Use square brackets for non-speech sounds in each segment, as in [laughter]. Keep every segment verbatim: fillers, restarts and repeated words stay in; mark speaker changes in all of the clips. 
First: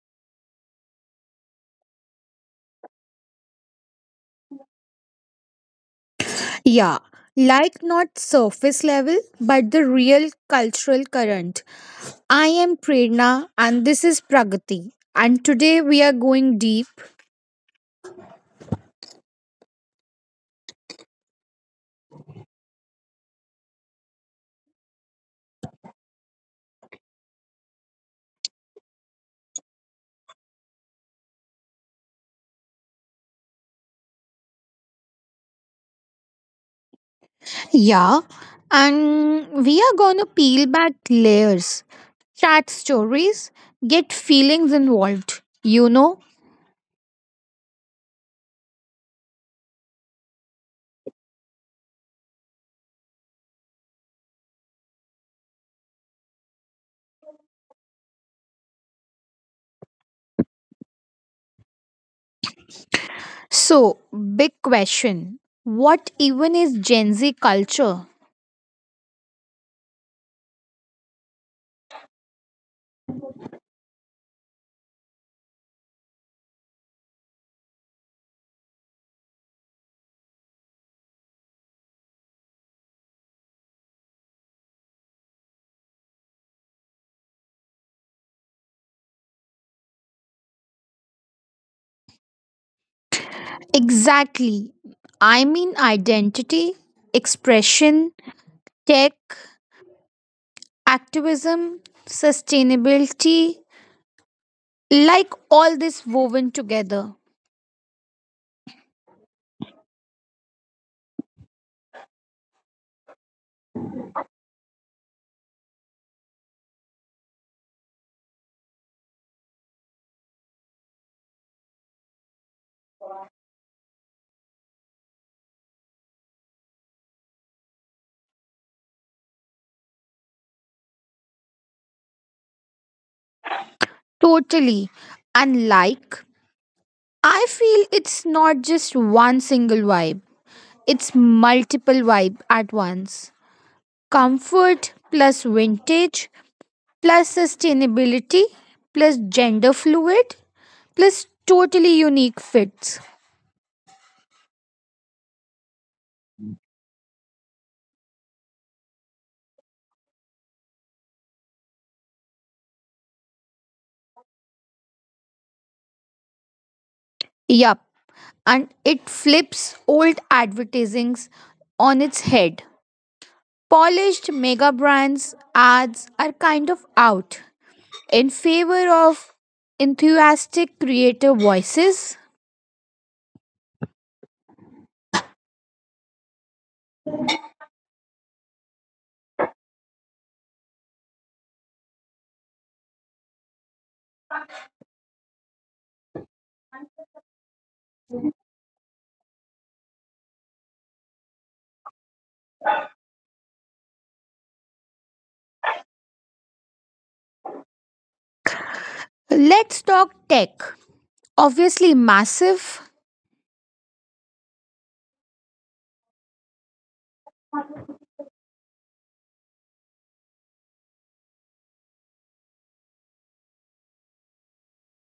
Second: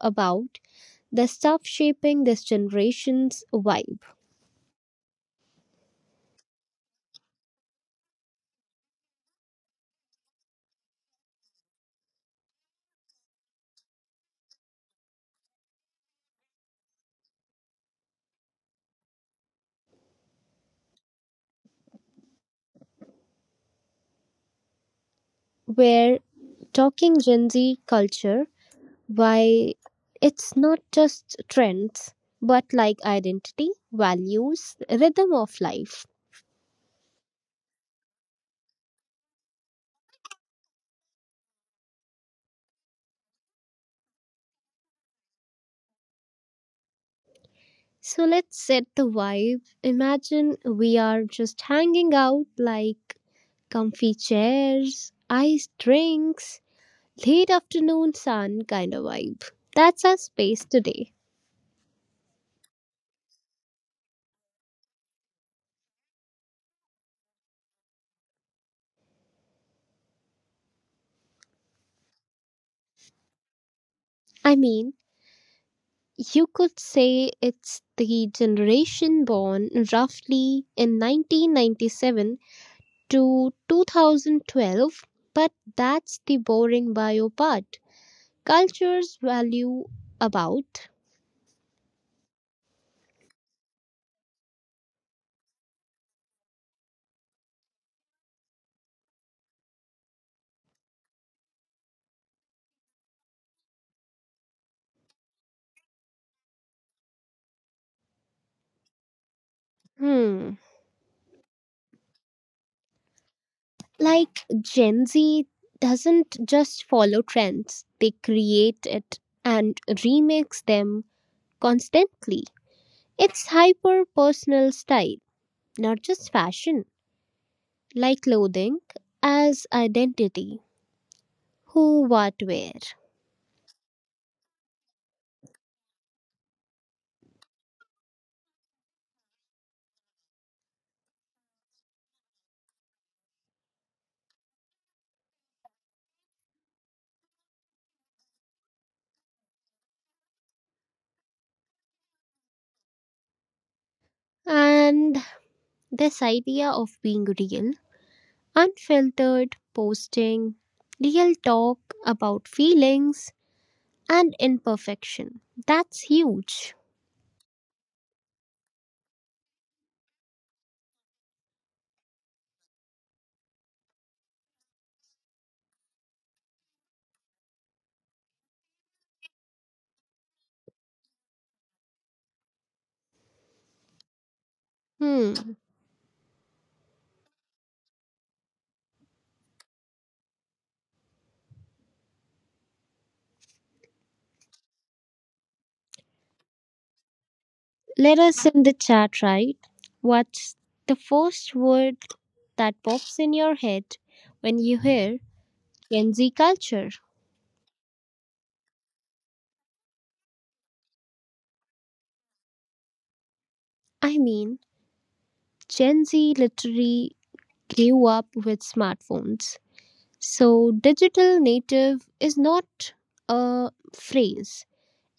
Speaker 1: about the stuff shaping this generation's vibe.
Speaker 2: Yeah, like not surface level, but the real cultural current. I am Prerna and this is Pragati. And today we are going deep.
Speaker 1: We're talking Gen Z culture, why it's not just trends, but like identity, values, rhythm of life.
Speaker 2: Yeah, and we are gonna peel back layers, chat stories, get feelings involved, you know?
Speaker 1: So let's set the vibe. Imagine we are just hanging out like comfy chairs, iced drinks, late afternoon sun kind of vibe. That's our space today.
Speaker 2: So, big question what even is Gen Z culture?
Speaker 1: I mean, you could say it's the generation born roughly in nineteen ninety-seven to twenty twelve, but that's the boring bio part. Culture's value about,
Speaker 2: Exactly. I mean, identity, expression, tech, activism, sustainability, like all this woven together.
Speaker 1: hmm, like Gen Z doesn't just follow trends, they create it and remix them constantly. It's hyper personal style, not just fashion. Like clothing, as identity, who, what, where.
Speaker 2: Totally. And like, I feel it's not just one single vibe, it's multiple vibe at once. Comfort plus vintage plus sustainability plus gender fluid plus totally unique fits.
Speaker 1: And this idea of being real, unfiltered posting, real talk about feelings and imperfection. That's huge.
Speaker 2: Yup. And it flips old advertisings on its head. Polished mega brands ads are kind of out in favor of enthusiastic creator voices.
Speaker 1: Hmm. Let us in the chat, right? What's the first word that pops in your head when you hear Gen Z culture?
Speaker 2: Let's talk tech. Obviously massive
Speaker 1: I mean, Gen Z literally grew up with smartphones. So, digital native is not a phrase,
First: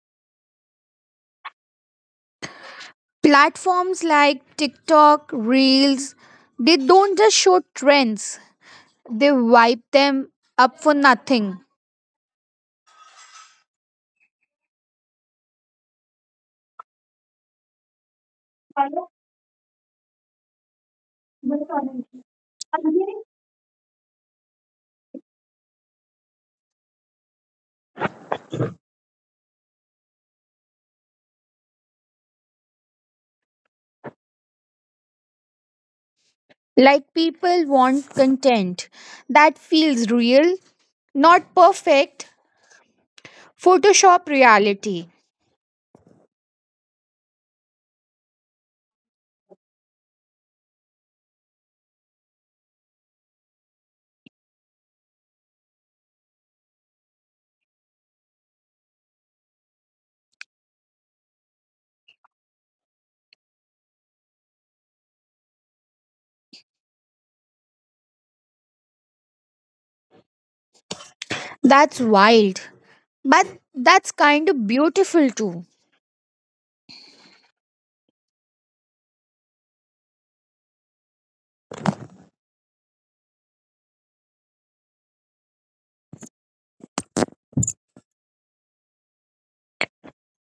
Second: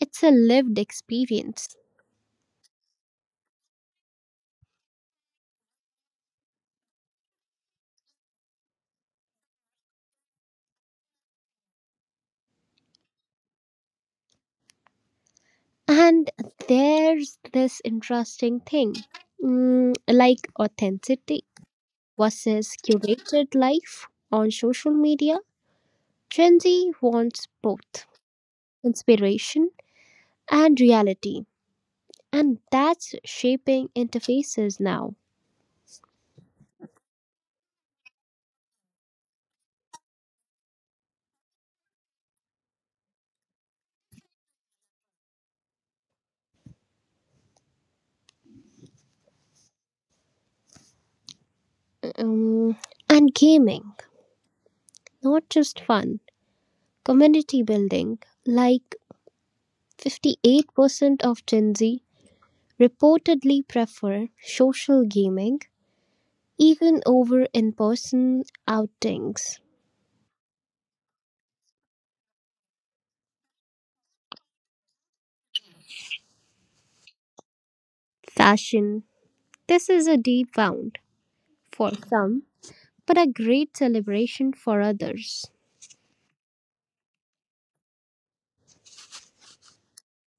Speaker 1: it's a lived experience.
Speaker 2: platforms like TikTok, Reels, they don't just show trends. They wipe them up for nothing.
Speaker 1: And there's this interesting thing, mm, like authenticity versus curated life on social media. Gen Z wants both inspiration and reality, and that's shaping interfaces now.
Speaker 2: Like people want content that feels real, not perfect. Photoshop reality.
Speaker 1: Um, and gaming, not just fun, community building, like fifty-eight percent of Gen Z reportedly prefer social gaming even over in person outings.
Speaker 2: That's wild. But that's kind of beautiful too.
Speaker 1: Fashion. This is a deep wound for some, but a great celebration for others.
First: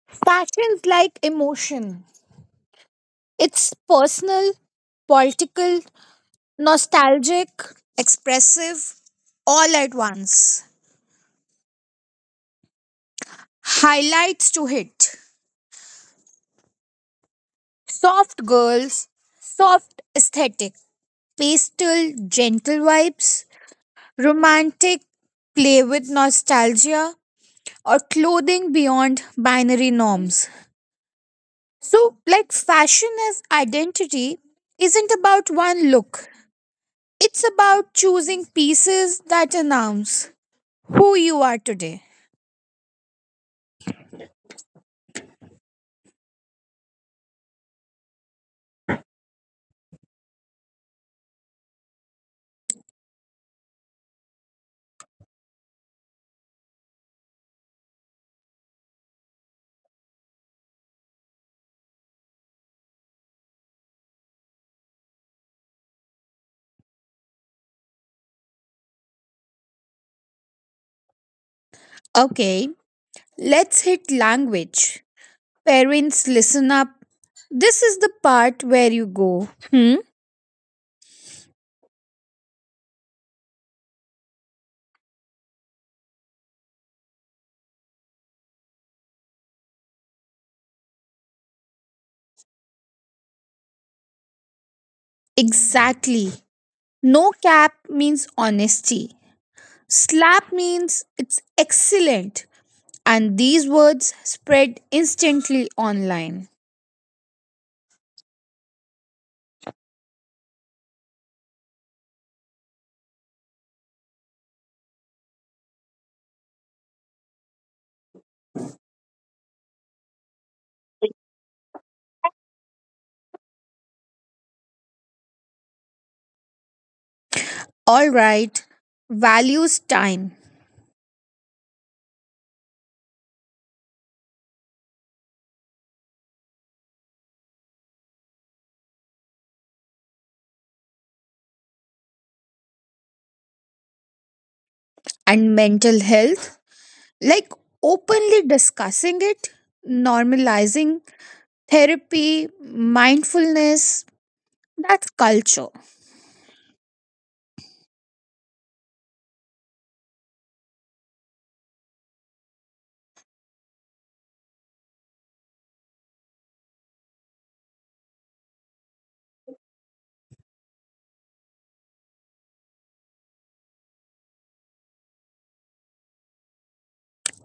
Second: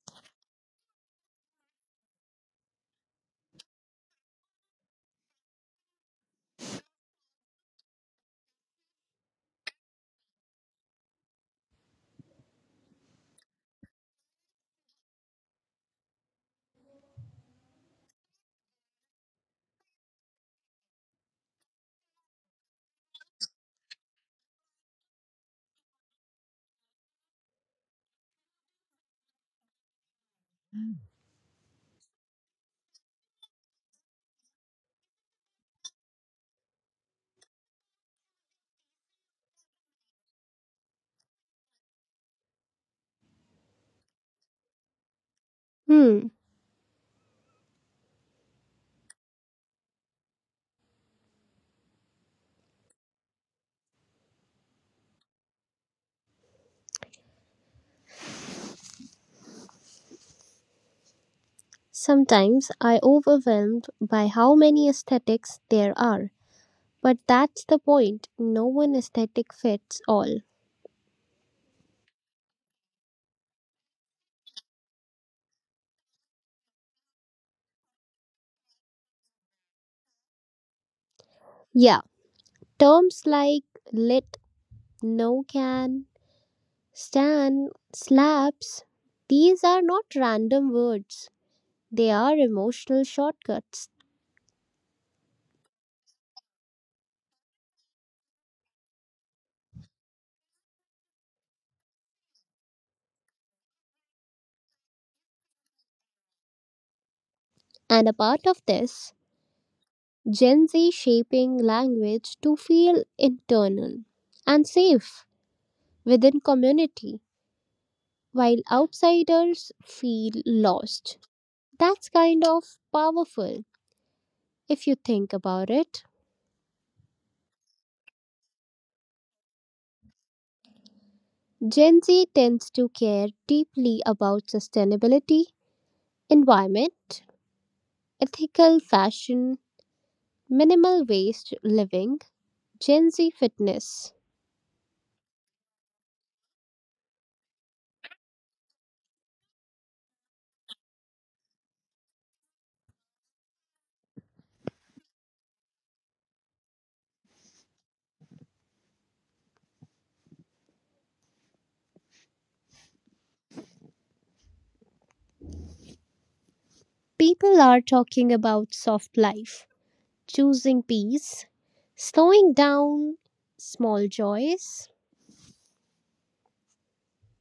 Speaker 2: Fashion's like emotion. It's personal, political, nostalgic, expressive, all at once. Highlights to hit. Soft girls, soft aesthetic, pastel, gentle vibes, romantic, play with nostalgia, or clothing beyond binary norms. So, like, fashion as identity isn't about one look, it's about choosing pieces that announce who you are today.
Speaker 1: Hmm. Sometimes I overwhelmed by how many aesthetics there are. But that's the point. No one aesthetic fits all.
Speaker 2: Okay, let's hit language. Parents, listen up. This is the part where you go, hmm?
Speaker 1: Yeah. Terms like lit, no can, Stan, slaps, these are not random words. They are emotional shortcuts.
Speaker 2: Exactly. No cap means honesty. Slap means it's excellent. And these words spread instantly online.
Speaker 1: And a part of this, Gen Z shaping language to feel internal and safe within community, while outsiders feel lost. That's kind of powerful if you think about it.
Speaker 2: All right, values time.
Speaker 1: Gen Z tends to care deeply about sustainability, environment, ethical fashion, minimal waste living, Gen Z fitness.
Speaker 2: And mental health, like openly discussing it, normalizing therapy, mindfulness, that's culture.
Speaker 1: People are talking about soft life, choosing peace, slowing down, small joys.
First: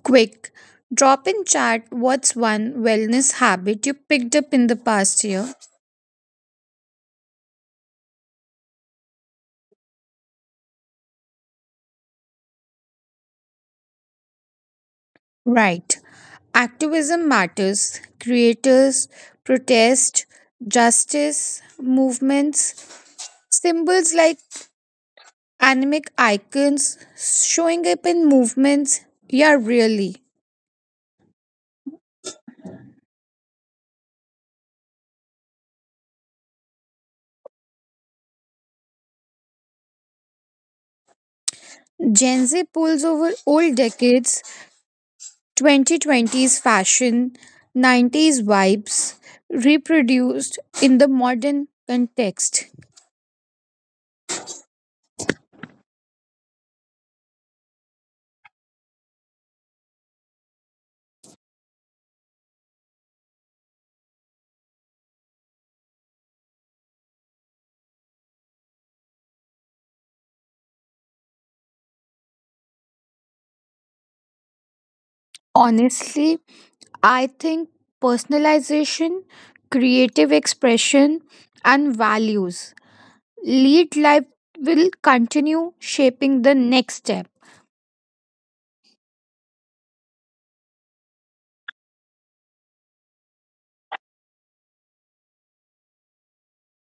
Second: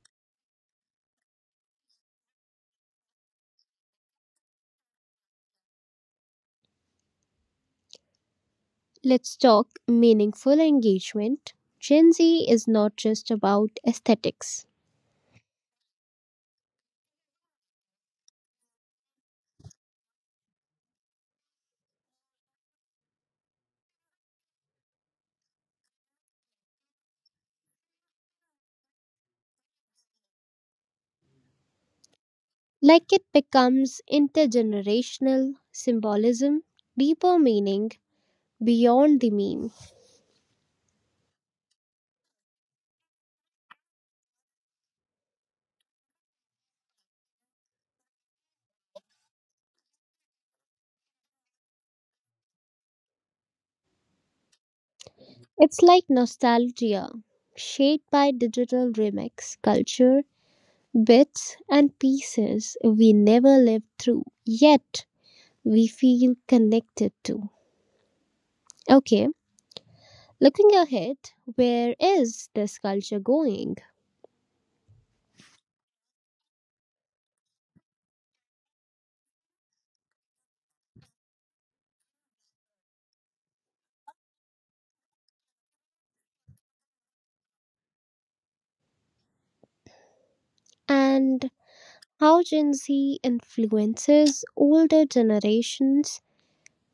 Speaker 2: Quick, drop in chat what's one wellness habit you picked up in the past year?
Speaker 1: Let's talk meaningful engagement. Gen Z is not just about aesthetics.
Speaker 2: Right. Activism matters. Creators, protest, justice, movements, symbols like animic icons showing up in movements. Yeah, really.
Speaker 1: Like it becomes intergenerational symbolism, deeper meaning beyond the meme.
Speaker 2: Gen Z pulls over old decades, twenty twenties fashion, nineties vibes, reproduced in the modern context.
Speaker 1: It's like nostalgia, shaped by digital remix culture, bits and pieces we never lived through, yet we feel connected to. Okay, looking ahead, where is this culture going?
Speaker 2: Honestly, I think personalization, creative expression, and values lead life will continue shaping the next step.
Speaker 1: And how Gen Z influences older generations,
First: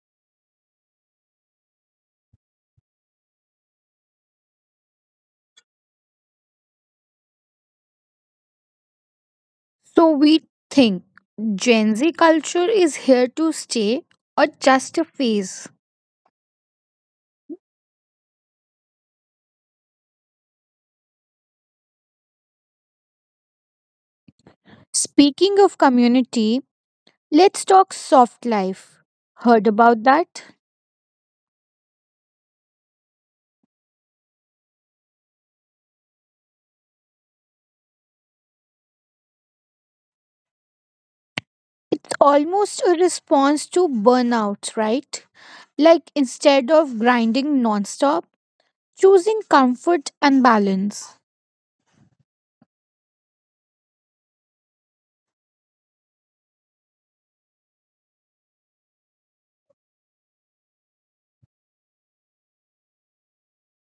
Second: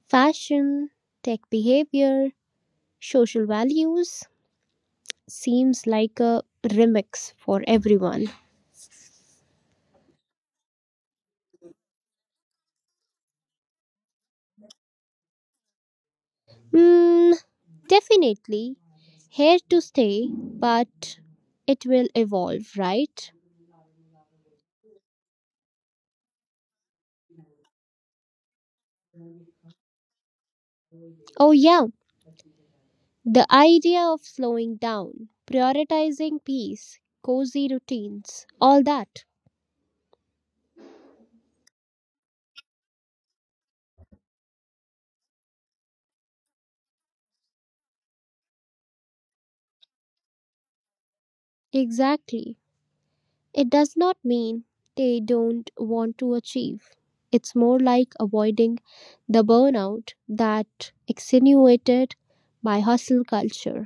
Speaker 1: fashion, tech behavior, social values seems like a remix for everyone.
Speaker 2: So we think Gen Z culture is here to stay or just a phase.
Speaker 1: Mm, definitely here to stay, but it will evolve, right?
Speaker 2: Speaking of community, let's talk soft life. Heard about that?
Speaker 1: Oh, yeah, the idea of slowing down, prioritizing peace, cozy routines, all that.
Speaker 2: It's almost a response to burnout, right? Like instead of grinding nonstop, choosing comfort and balance.
Speaker 1: Exactly. It does not mean they don't want to achieve. It's more like avoiding the burnout that extenuated by hustle culture.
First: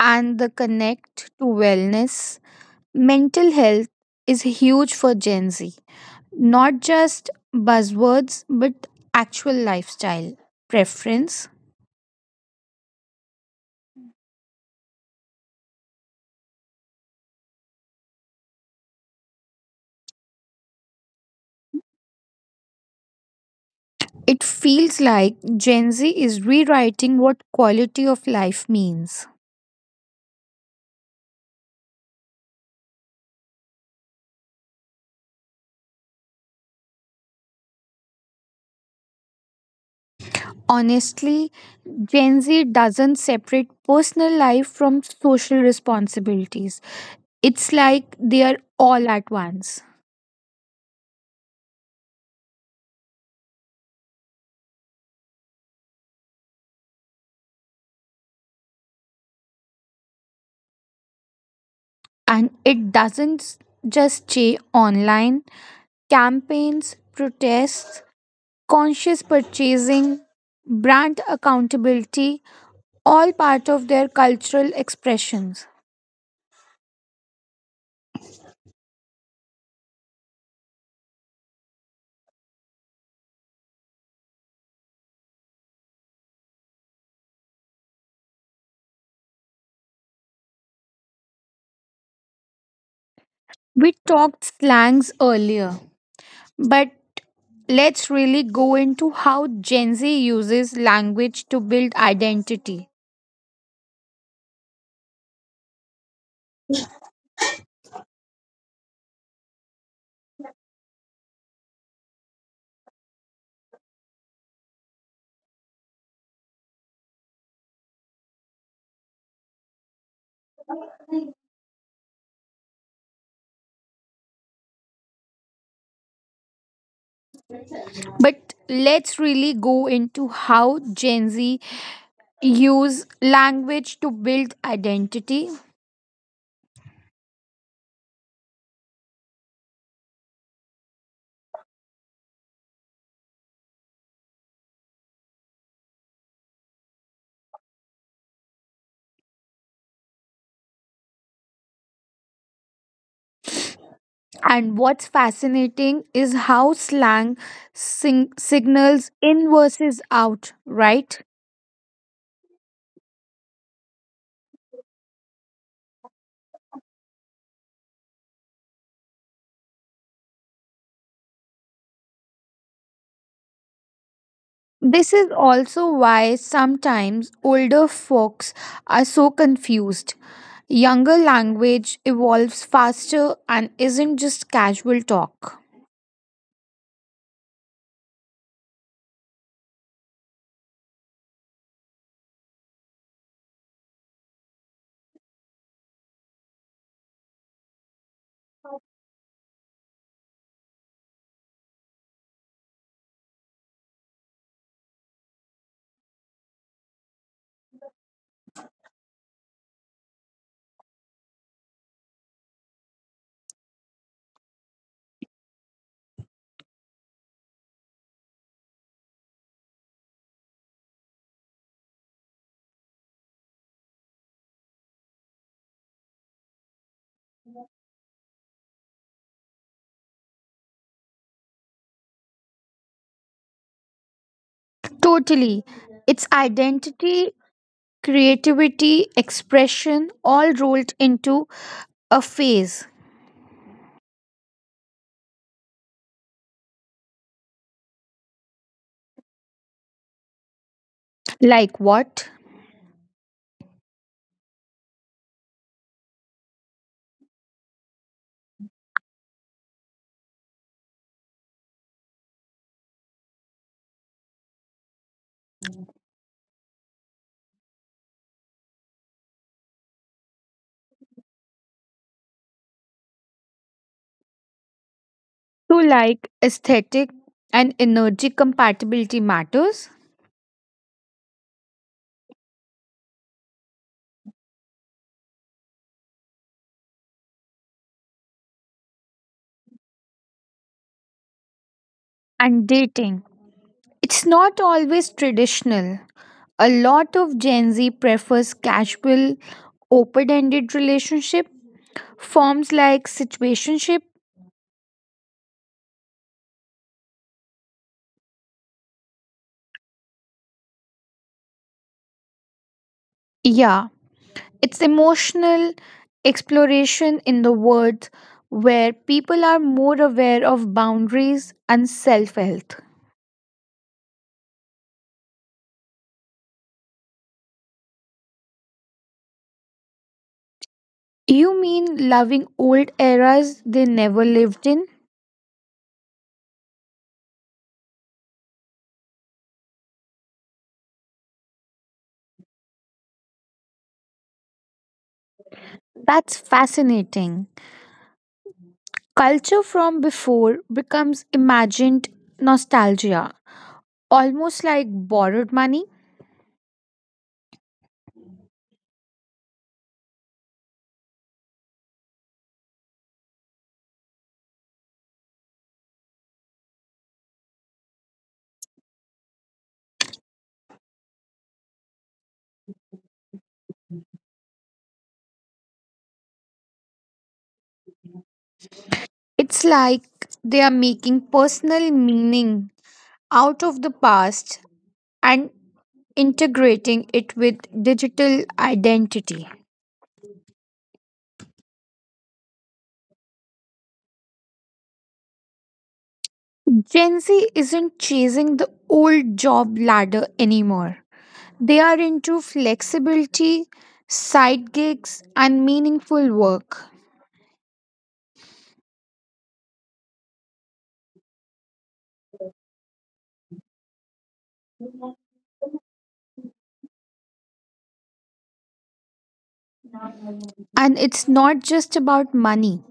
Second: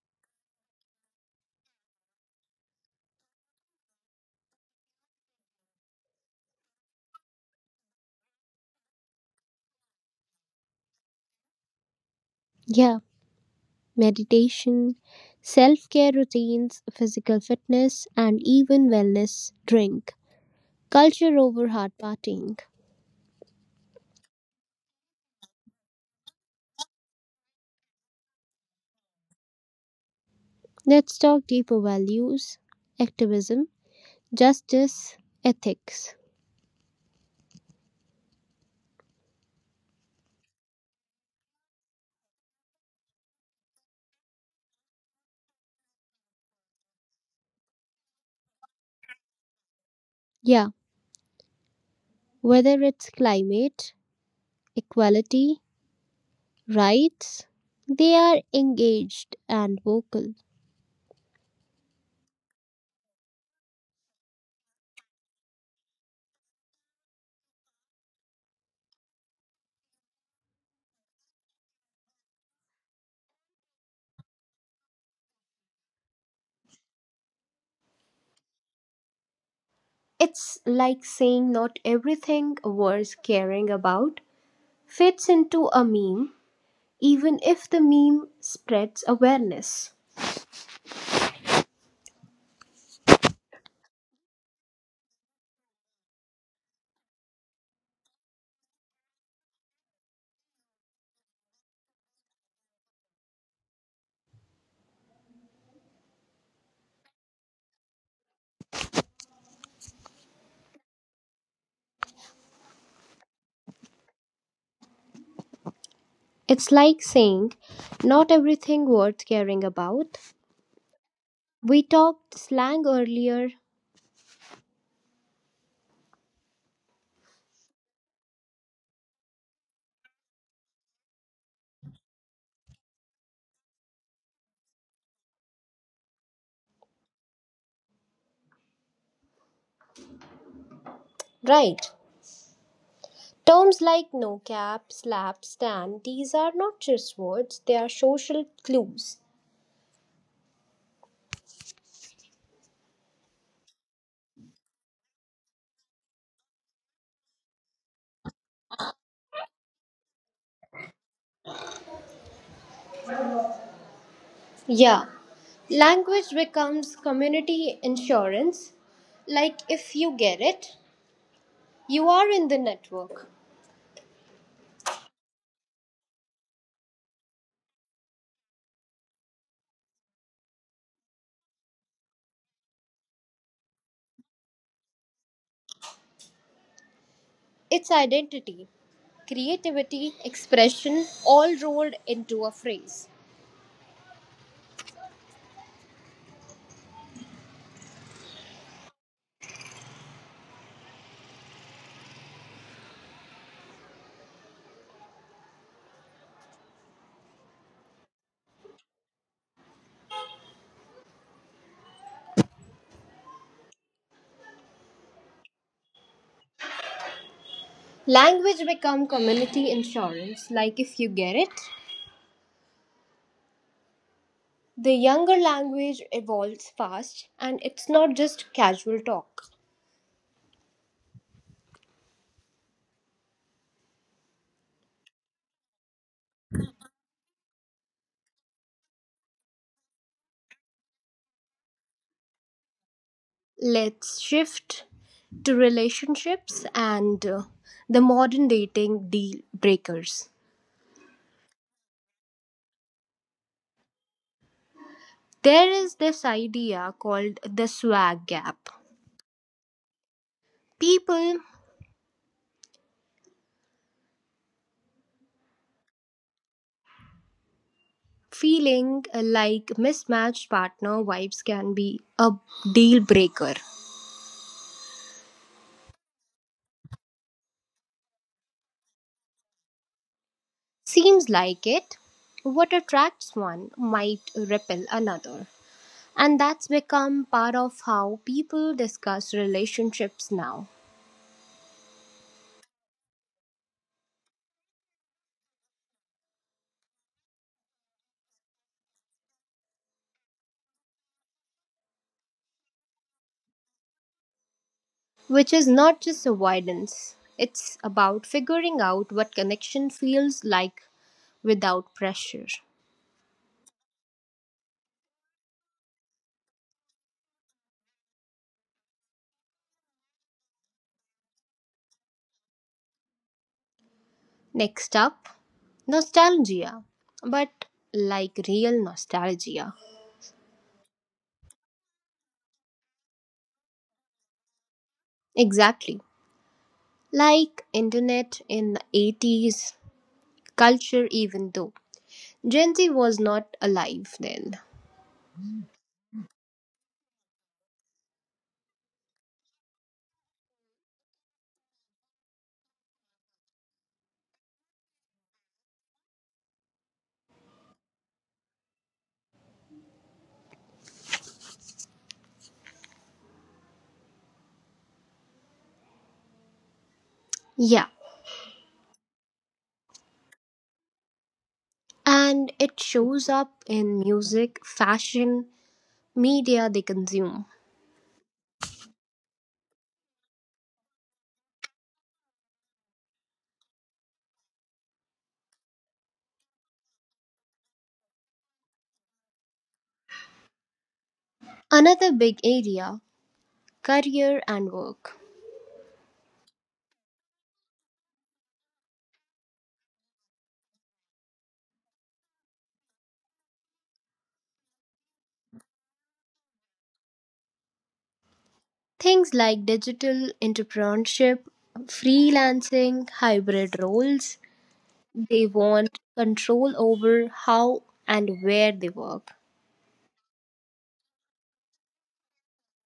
Speaker 2: And the connect to wellness, mental health is huge for Gen Z. Not just buzzwords, but actual lifestyle preference.
Speaker 1: Yeah, meditation, self care routines, physical fitness, and even wellness drink. Culture over hard partying.
Speaker 2: It feels like Gen Z is rewriting what quality of life means.
Speaker 1: Let's talk deeper values, activism, justice, ethics.
Speaker 2: Honestly, Gen Z doesn't separate personal life from social responsibilities. It's like they are all at once.
Speaker 1: Yeah, whether it's climate, equality, rights, they are engaged and vocal.
Speaker 2: And it doesn't s- just stay online. Campaigns, protests, conscious purchasing, brand accountability, all part of their cultural expressions.
Speaker 1: It's like saying not everything worth caring about fits into a meme, even if the meme spreads awareness.
Speaker 2: We talked slangs earlier. But let's really go into how Gen Z uses language to build identity.
Speaker 1: It's like saying, not everything worth caring about. We talked slang earlier.
Speaker 2: But let's really go into how Gen Z use language to build identity.
Speaker 1: Right. Terms like no-cap, slap, stan, these are not just words, they are social clues.
Speaker 2: And what's fascinating is how slang sing- signals in versus out, right?
Speaker 1: Yeah, language becomes community insurance. Like if you get it, you are in the network.
Speaker 2: This is also why sometimes older folks are so confused. Younger language evolves faster and isn't just casual talk.
Speaker 1: It's identity, creativity, expression all rolled into a phrase. Language become community insurance. Like if you get it, the younger language evolves fast and it's not just casual talk.
Speaker 2: Totally. It's identity, creativity, expression all rolled into a phase.
Speaker 1: Let's shift to relationships and uh, the modern dating deal breakers.
Speaker 2: Like what?
Speaker 1: There is this idea called the swag gap. People feeling like mismatched partner vibes can be a deal breaker.
Speaker 2: So, like aesthetic and energy compatibility matters,
Speaker 1: Seems like it. What attracts one might repel another. And that's become part of how people discuss relationships now.
Speaker 2: and dating. It's not always traditional. A lot of Gen Z prefers casual, open ended relationship forms like situationship.
Speaker 1: Which is not just avoidance, it's about figuring out what connection feels like without pressure.
Speaker 2: Yeah, it's emotional exploration in the world where people are more aware of boundaries and self health.
Speaker 1: Next up, nostalgia, but like real nostalgia.
Speaker 2: You mean loving old eras they never lived in?
Speaker 1: Exactly. Like internet in the eighties, culture even though. Gen Z was not alive then.
Speaker 2: That's fascinating. Culture from before becomes imagined nostalgia, almost like borrowed money.
Speaker 1: Yeah. And it shows up in music, fashion, media they consume.
Speaker 2: It's like they are making personal meaning out of the past and integrating it with digital identity.
Speaker 1: Another big area, career and work.
Speaker 2: Gen Z isn't chasing the old job ladder anymore. They are into flexibility, side gigs, and meaningful work.
Speaker 1: Things like digital entrepreneurship, freelancing, hybrid roles, they want control over how and where they work.
Speaker 2: And it's not just about money,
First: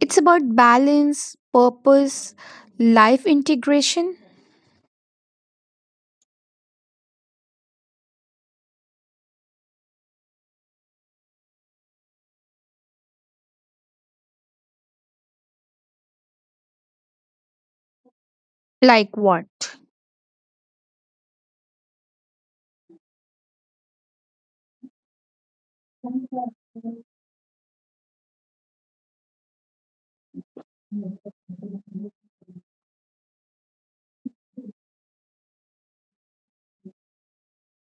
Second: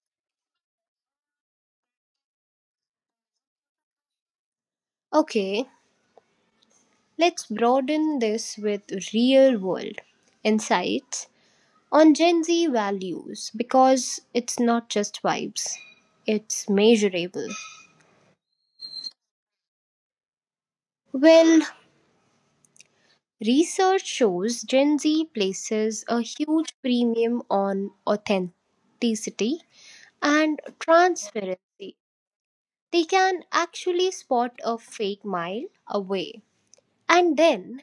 Speaker 2: it's about balance, purpose, life integration.
Speaker 1: Okay, let's broaden this with real world insights on Gen Z values because it's not just vibes, it's measurable.
Speaker 2: Like what?
Speaker 1: Well, research shows Gen Z places a huge premium on authenticity and transparency. They can actually spot a fake mile away and then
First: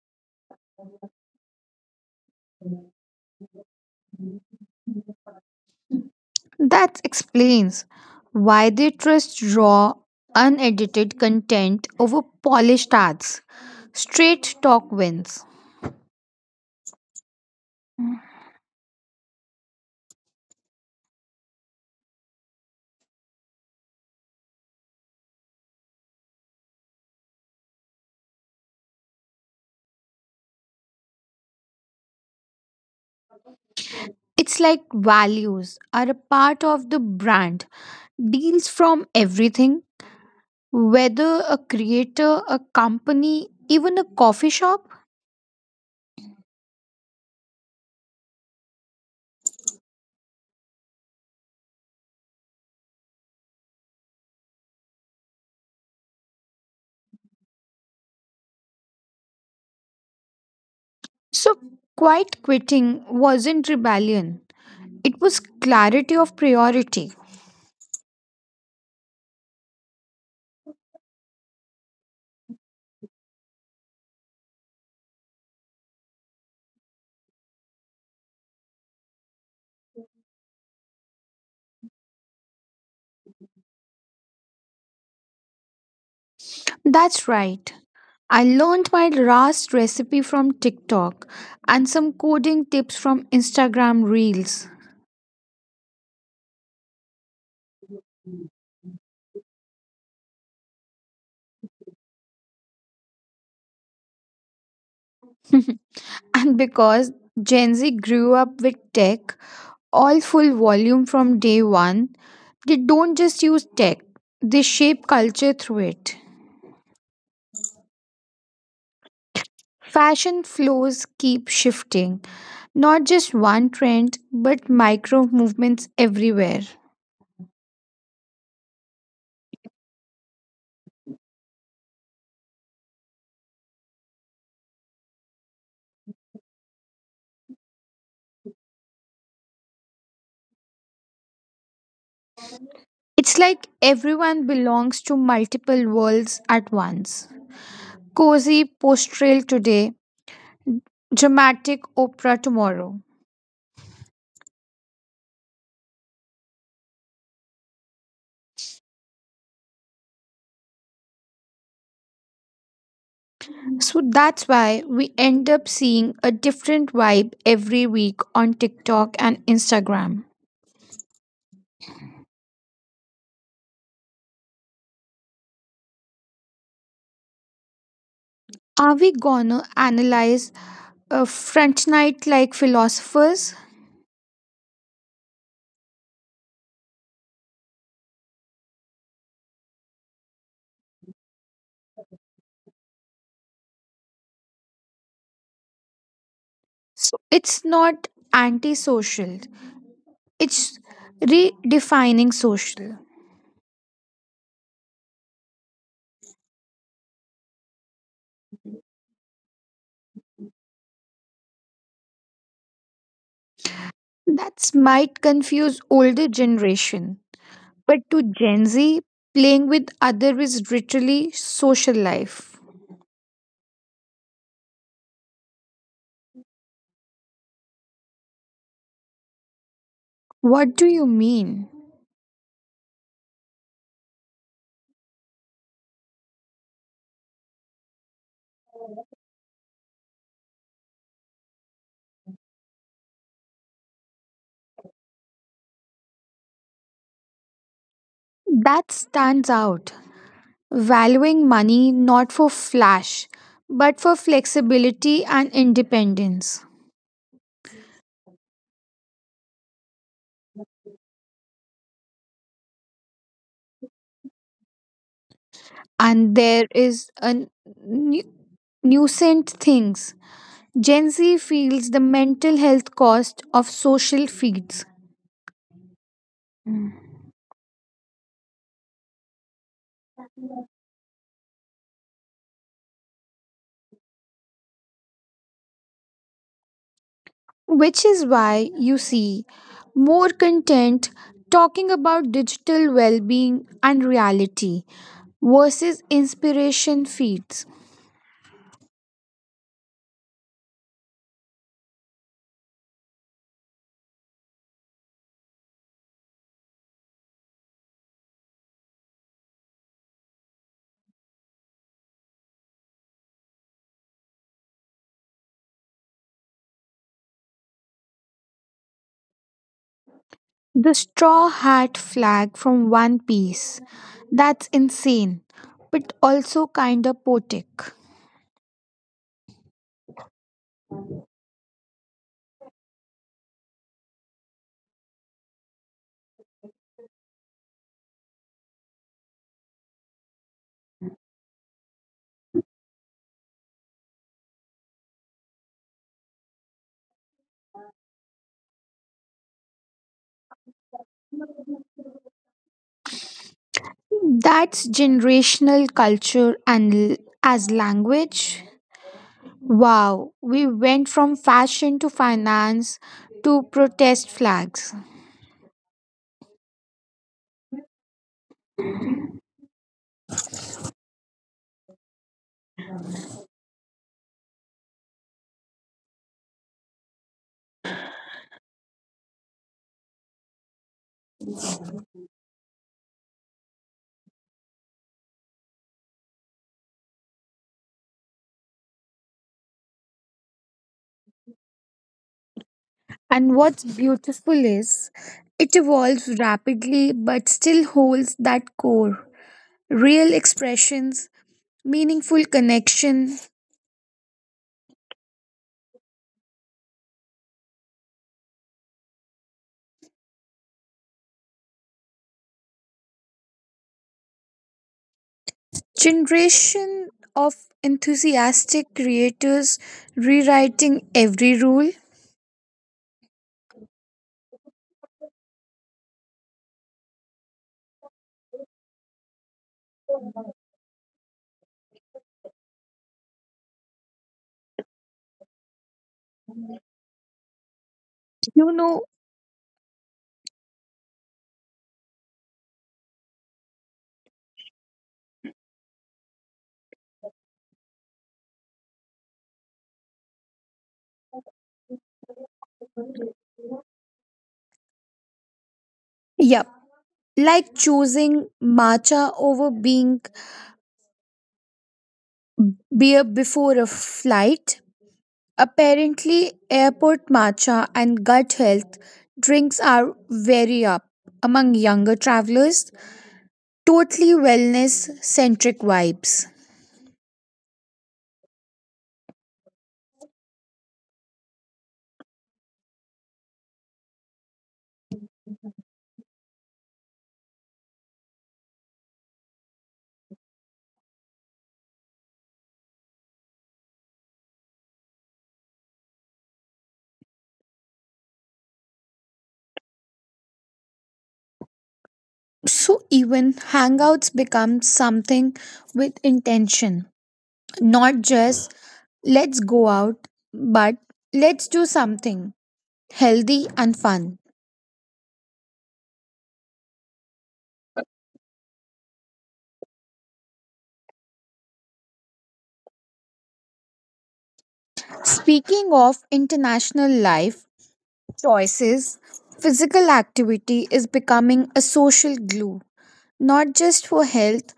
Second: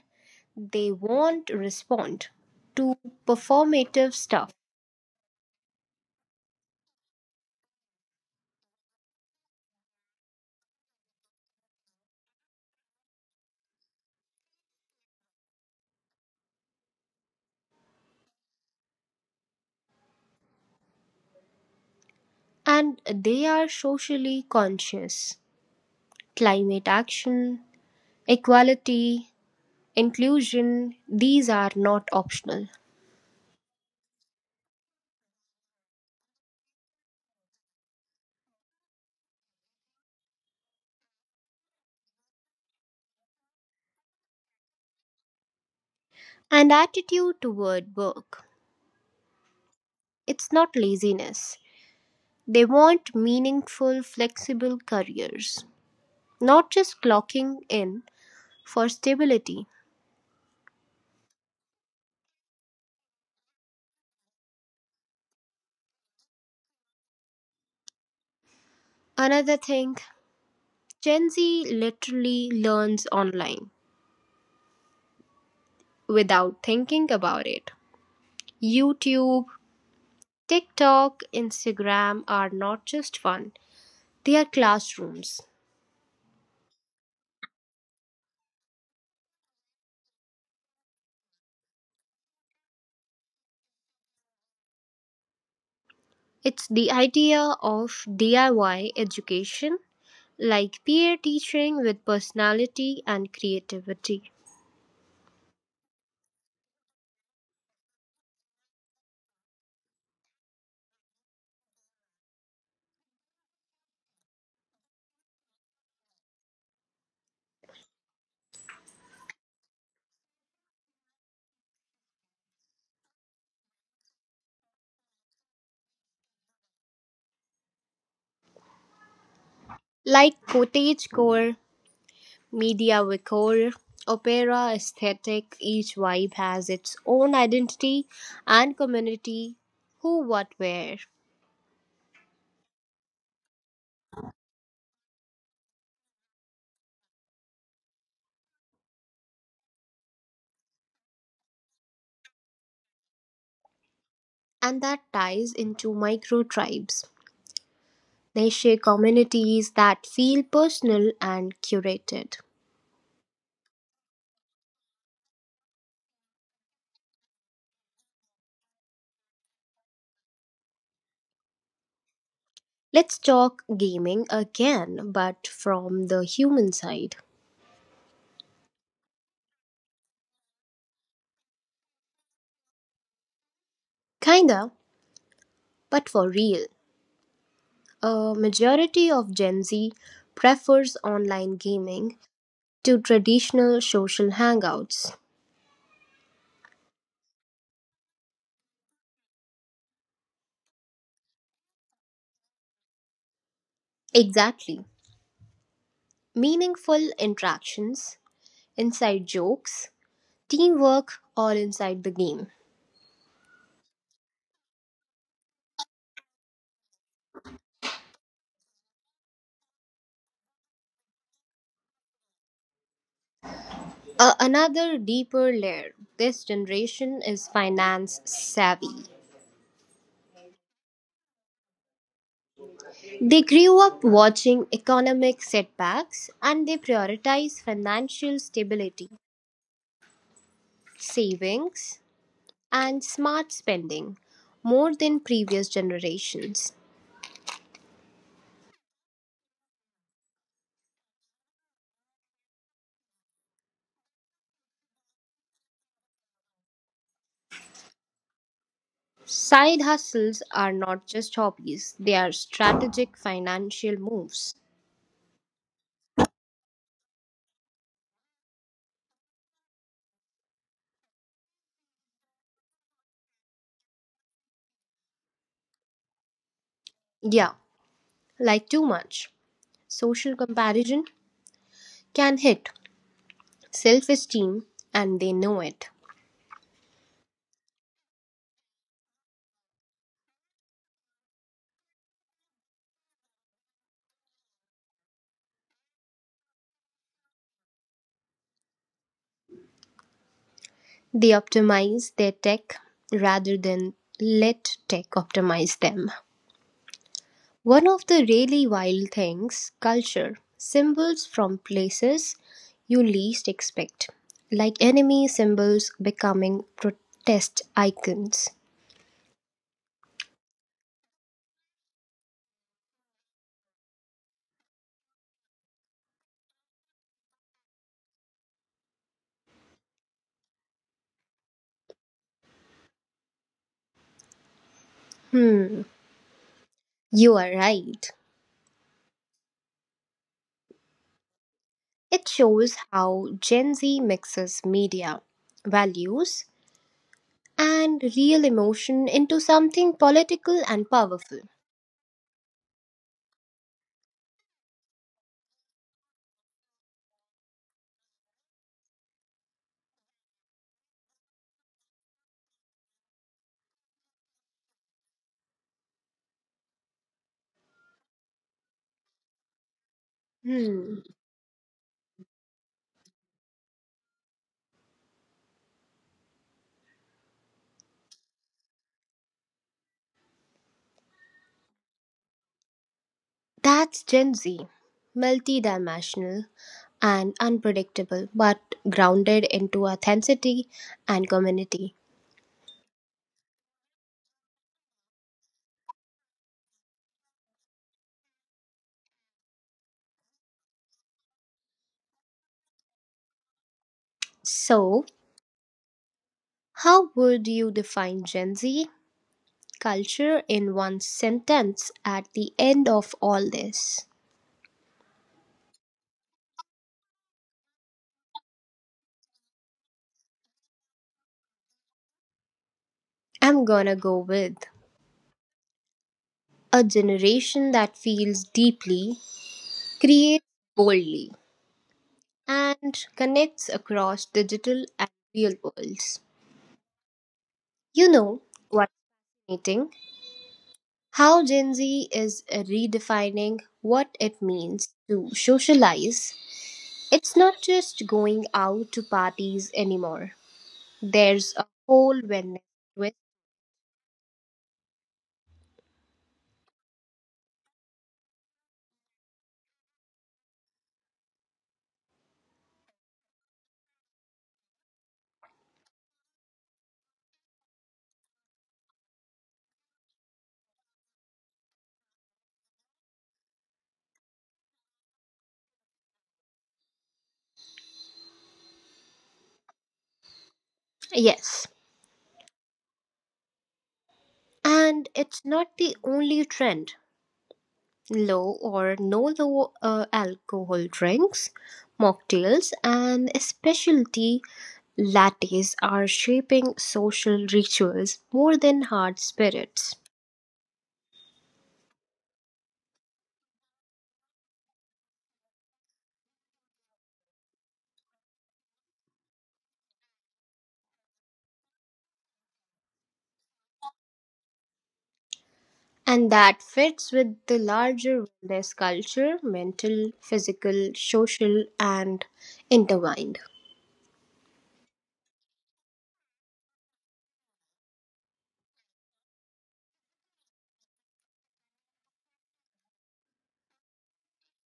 Speaker 1: they won't respond to performative stuff.
Speaker 2: That explains why they trust raw, unedited content over polished ads. Straight talk wins.
Speaker 1: And they are socially conscious. Climate action, equality, inclusion, these are not optional.
Speaker 2: It's like values are a part of the brand, deals from everything, whether a creator, a company, even a coffee shop.
Speaker 1: And attitude toward work, it's not laziness. They want meaningful, flexible careers, not just clocking in for stability.
Speaker 2: So, quiet quitting wasn't rebellion, it was clarity of priority.
Speaker 1: Another thing, Gen Z literally learns online without thinking about it. YouTube, TikTok, Instagram are not just fun, they are classrooms.
Speaker 2: That's right. I learned my last recipe from TikTok and some coding tips from Instagram Reels.
Speaker 1: It's the idea of D I Y education, like peer teaching with personality and creativity,
Speaker 2: [laughs] And because Gen Z grew up with tech, all full volume from day one, they don't just use tech, they shape culture through it. Fashion flows keep shifting, not just one trend, but micro movements everywhere.
Speaker 1: like cottagecore, Media Vicor, opera aesthetic, each vibe has its own identity and community, who, what, where.
Speaker 2: It's like everyone belongs to multiple worlds at once. Cozy post trail today, dramatic opera tomorrow.
Speaker 1: And that ties into micro tribes, they share communities that feel personal and curated.
Speaker 2: So that's why we end up seeing a different vibe every week on TikTok and Instagram.
Speaker 1: Let's talk gaming again, but from the human side.
Speaker 2: Are we gonna analyze a French night like philosophers?
Speaker 1: Kinda, but for real, a majority of Gen Z prefers online gaming to traditional social hangouts.
Speaker 2: So it's not antisocial, it's redefining social.
Speaker 1: Exactly. Meaningful interactions, inside jokes, teamwork, all inside the game.
Speaker 2: That might confuse older generation, but to Gen Z, playing with other is literally social life.
Speaker 1: Uh, another deeper layer, this generation is finance savvy.
Speaker 2: What do you mean?
Speaker 1: They grew up watching economic setbacks and they prioritize financial stability, savings, and smart spending more than previous generations.
Speaker 2: That stands out. Valuing money not for flash, but for flexibility and independence.
Speaker 1: Side hustles are not just hobbies, they are strategic financial moves.
Speaker 2: And there is a nu- nuisance things. Gen Z feels the mental health cost of social feeds,
Speaker 1: Yeah, like too much social comparison can hit self esteem and they know it.
Speaker 2: which is why you see more content talking about digital well being and reality versus inspiration feeds.
Speaker 1: They optimize their tech rather than let tech optimize them. One of the really wild things, culture, symbols from places you least expect, like enemy symbols becoming protest icons.
Speaker 2: The straw hat flag from One Piece. That's insane, but also kind of poetic.
Speaker 1: Hmm, you are right. It shows how Gen Z mixes media, values, and real emotion into something political and powerful.
Speaker 2: That's generational culture and l- as language. Wow, we went from fashion to finance to protest flags.
Speaker 1: Hmm. That's Gen Z, multidimensional and unpredictable, but grounded into authenticity and community.
Speaker 2: And what's beautiful is it evolves rapidly but still holds that core. Real expressions, meaningful connection.
Speaker 1: So, how would you define Gen Z culture in one sentence at the end of all this?
Speaker 2: Generation of enthusiastic creators rewriting every rule.
Speaker 1: I'm gonna go with a generation that feels deeply, creates boldly, and connects across digital and real worlds. You know
Speaker 2: You
Speaker 1: what's
Speaker 2: know,
Speaker 1: fascinating? How Gen Z is redefining what it means to socialize. It's not just going out to parties anymore, there's a whole wellness twist.
Speaker 2: yep. Like choosing matcha over being beer before a flight. Apparently, airport matcha and gut health drinks are very up among younger travelers. Totally wellness centric vibes.
Speaker 1: Yes, and it's not the only trend. Low or no low uh, alcohol drinks, mocktails, and specialty lattes are shaping social rituals more than hard spirits.
Speaker 2: So even hangouts become something with intention. Not just let's go out, but let's do something healthy and fun.
Speaker 1: And that fits with the larger wellness culture, mental, physical, social, and intertwined.
Speaker 2: Speaking of international life choices, physical activity is becoming a social glue, not just for health,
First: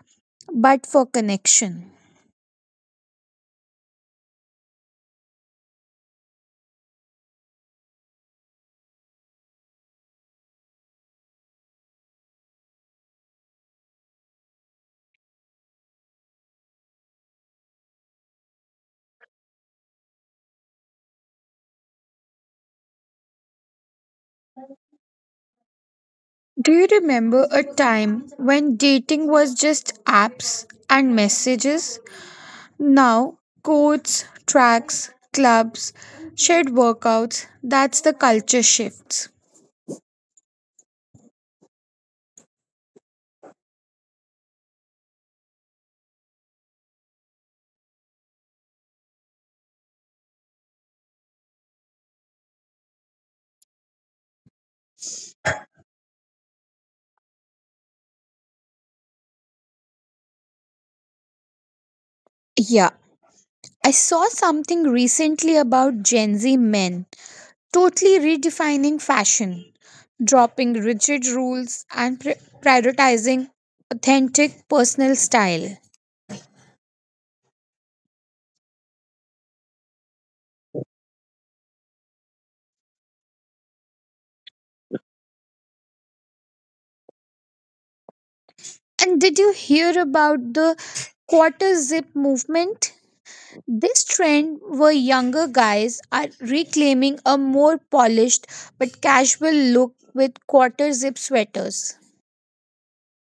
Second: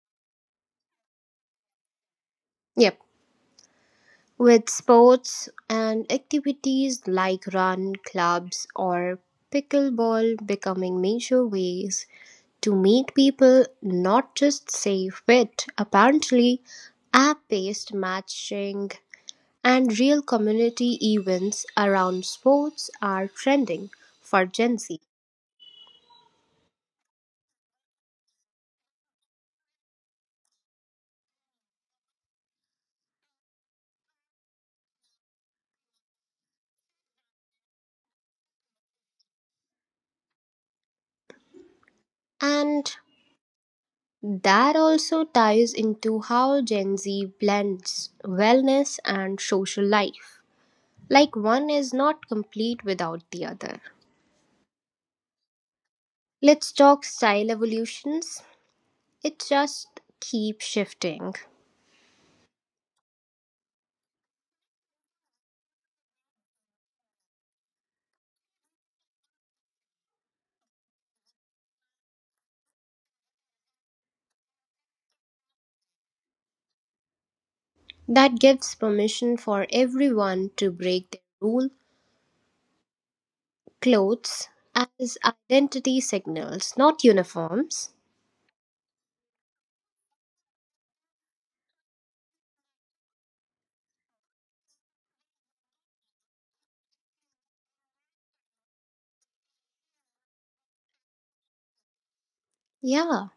Speaker 2: but for connection.
Speaker 1: Yep. With sports and activities like run, clubs, or pickleball becoming major ways to make people not just safe fit, apparently, app-based matching and real community events around sports are trending for Gen Z.
Speaker 2: Do you remember a time when dating was just apps and messages? Now, codes, tracks, clubs, shared workouts, that's the culture shifts.
Speaker 1: And that also ties into how Gen Z blends wellness and social life. Like one is not complete without the other. Let's talk style evolutions. It just keeps shifting.
Speaker 2: Yeah, I saw something recently about Gen Z men totally redefining fashion, dropping rigid rules and pri- prioritizing authentic personal style.
Speaker 1: That gives permission for everyone to break their rule, clothes as identity signals, not uniforms.
Speaker 2: And did you hear about the quarter zip movement? This trend where younger guys are reclaiming a more polished but casual look with quarter zip sweaters.
Speaker 1: Yeah,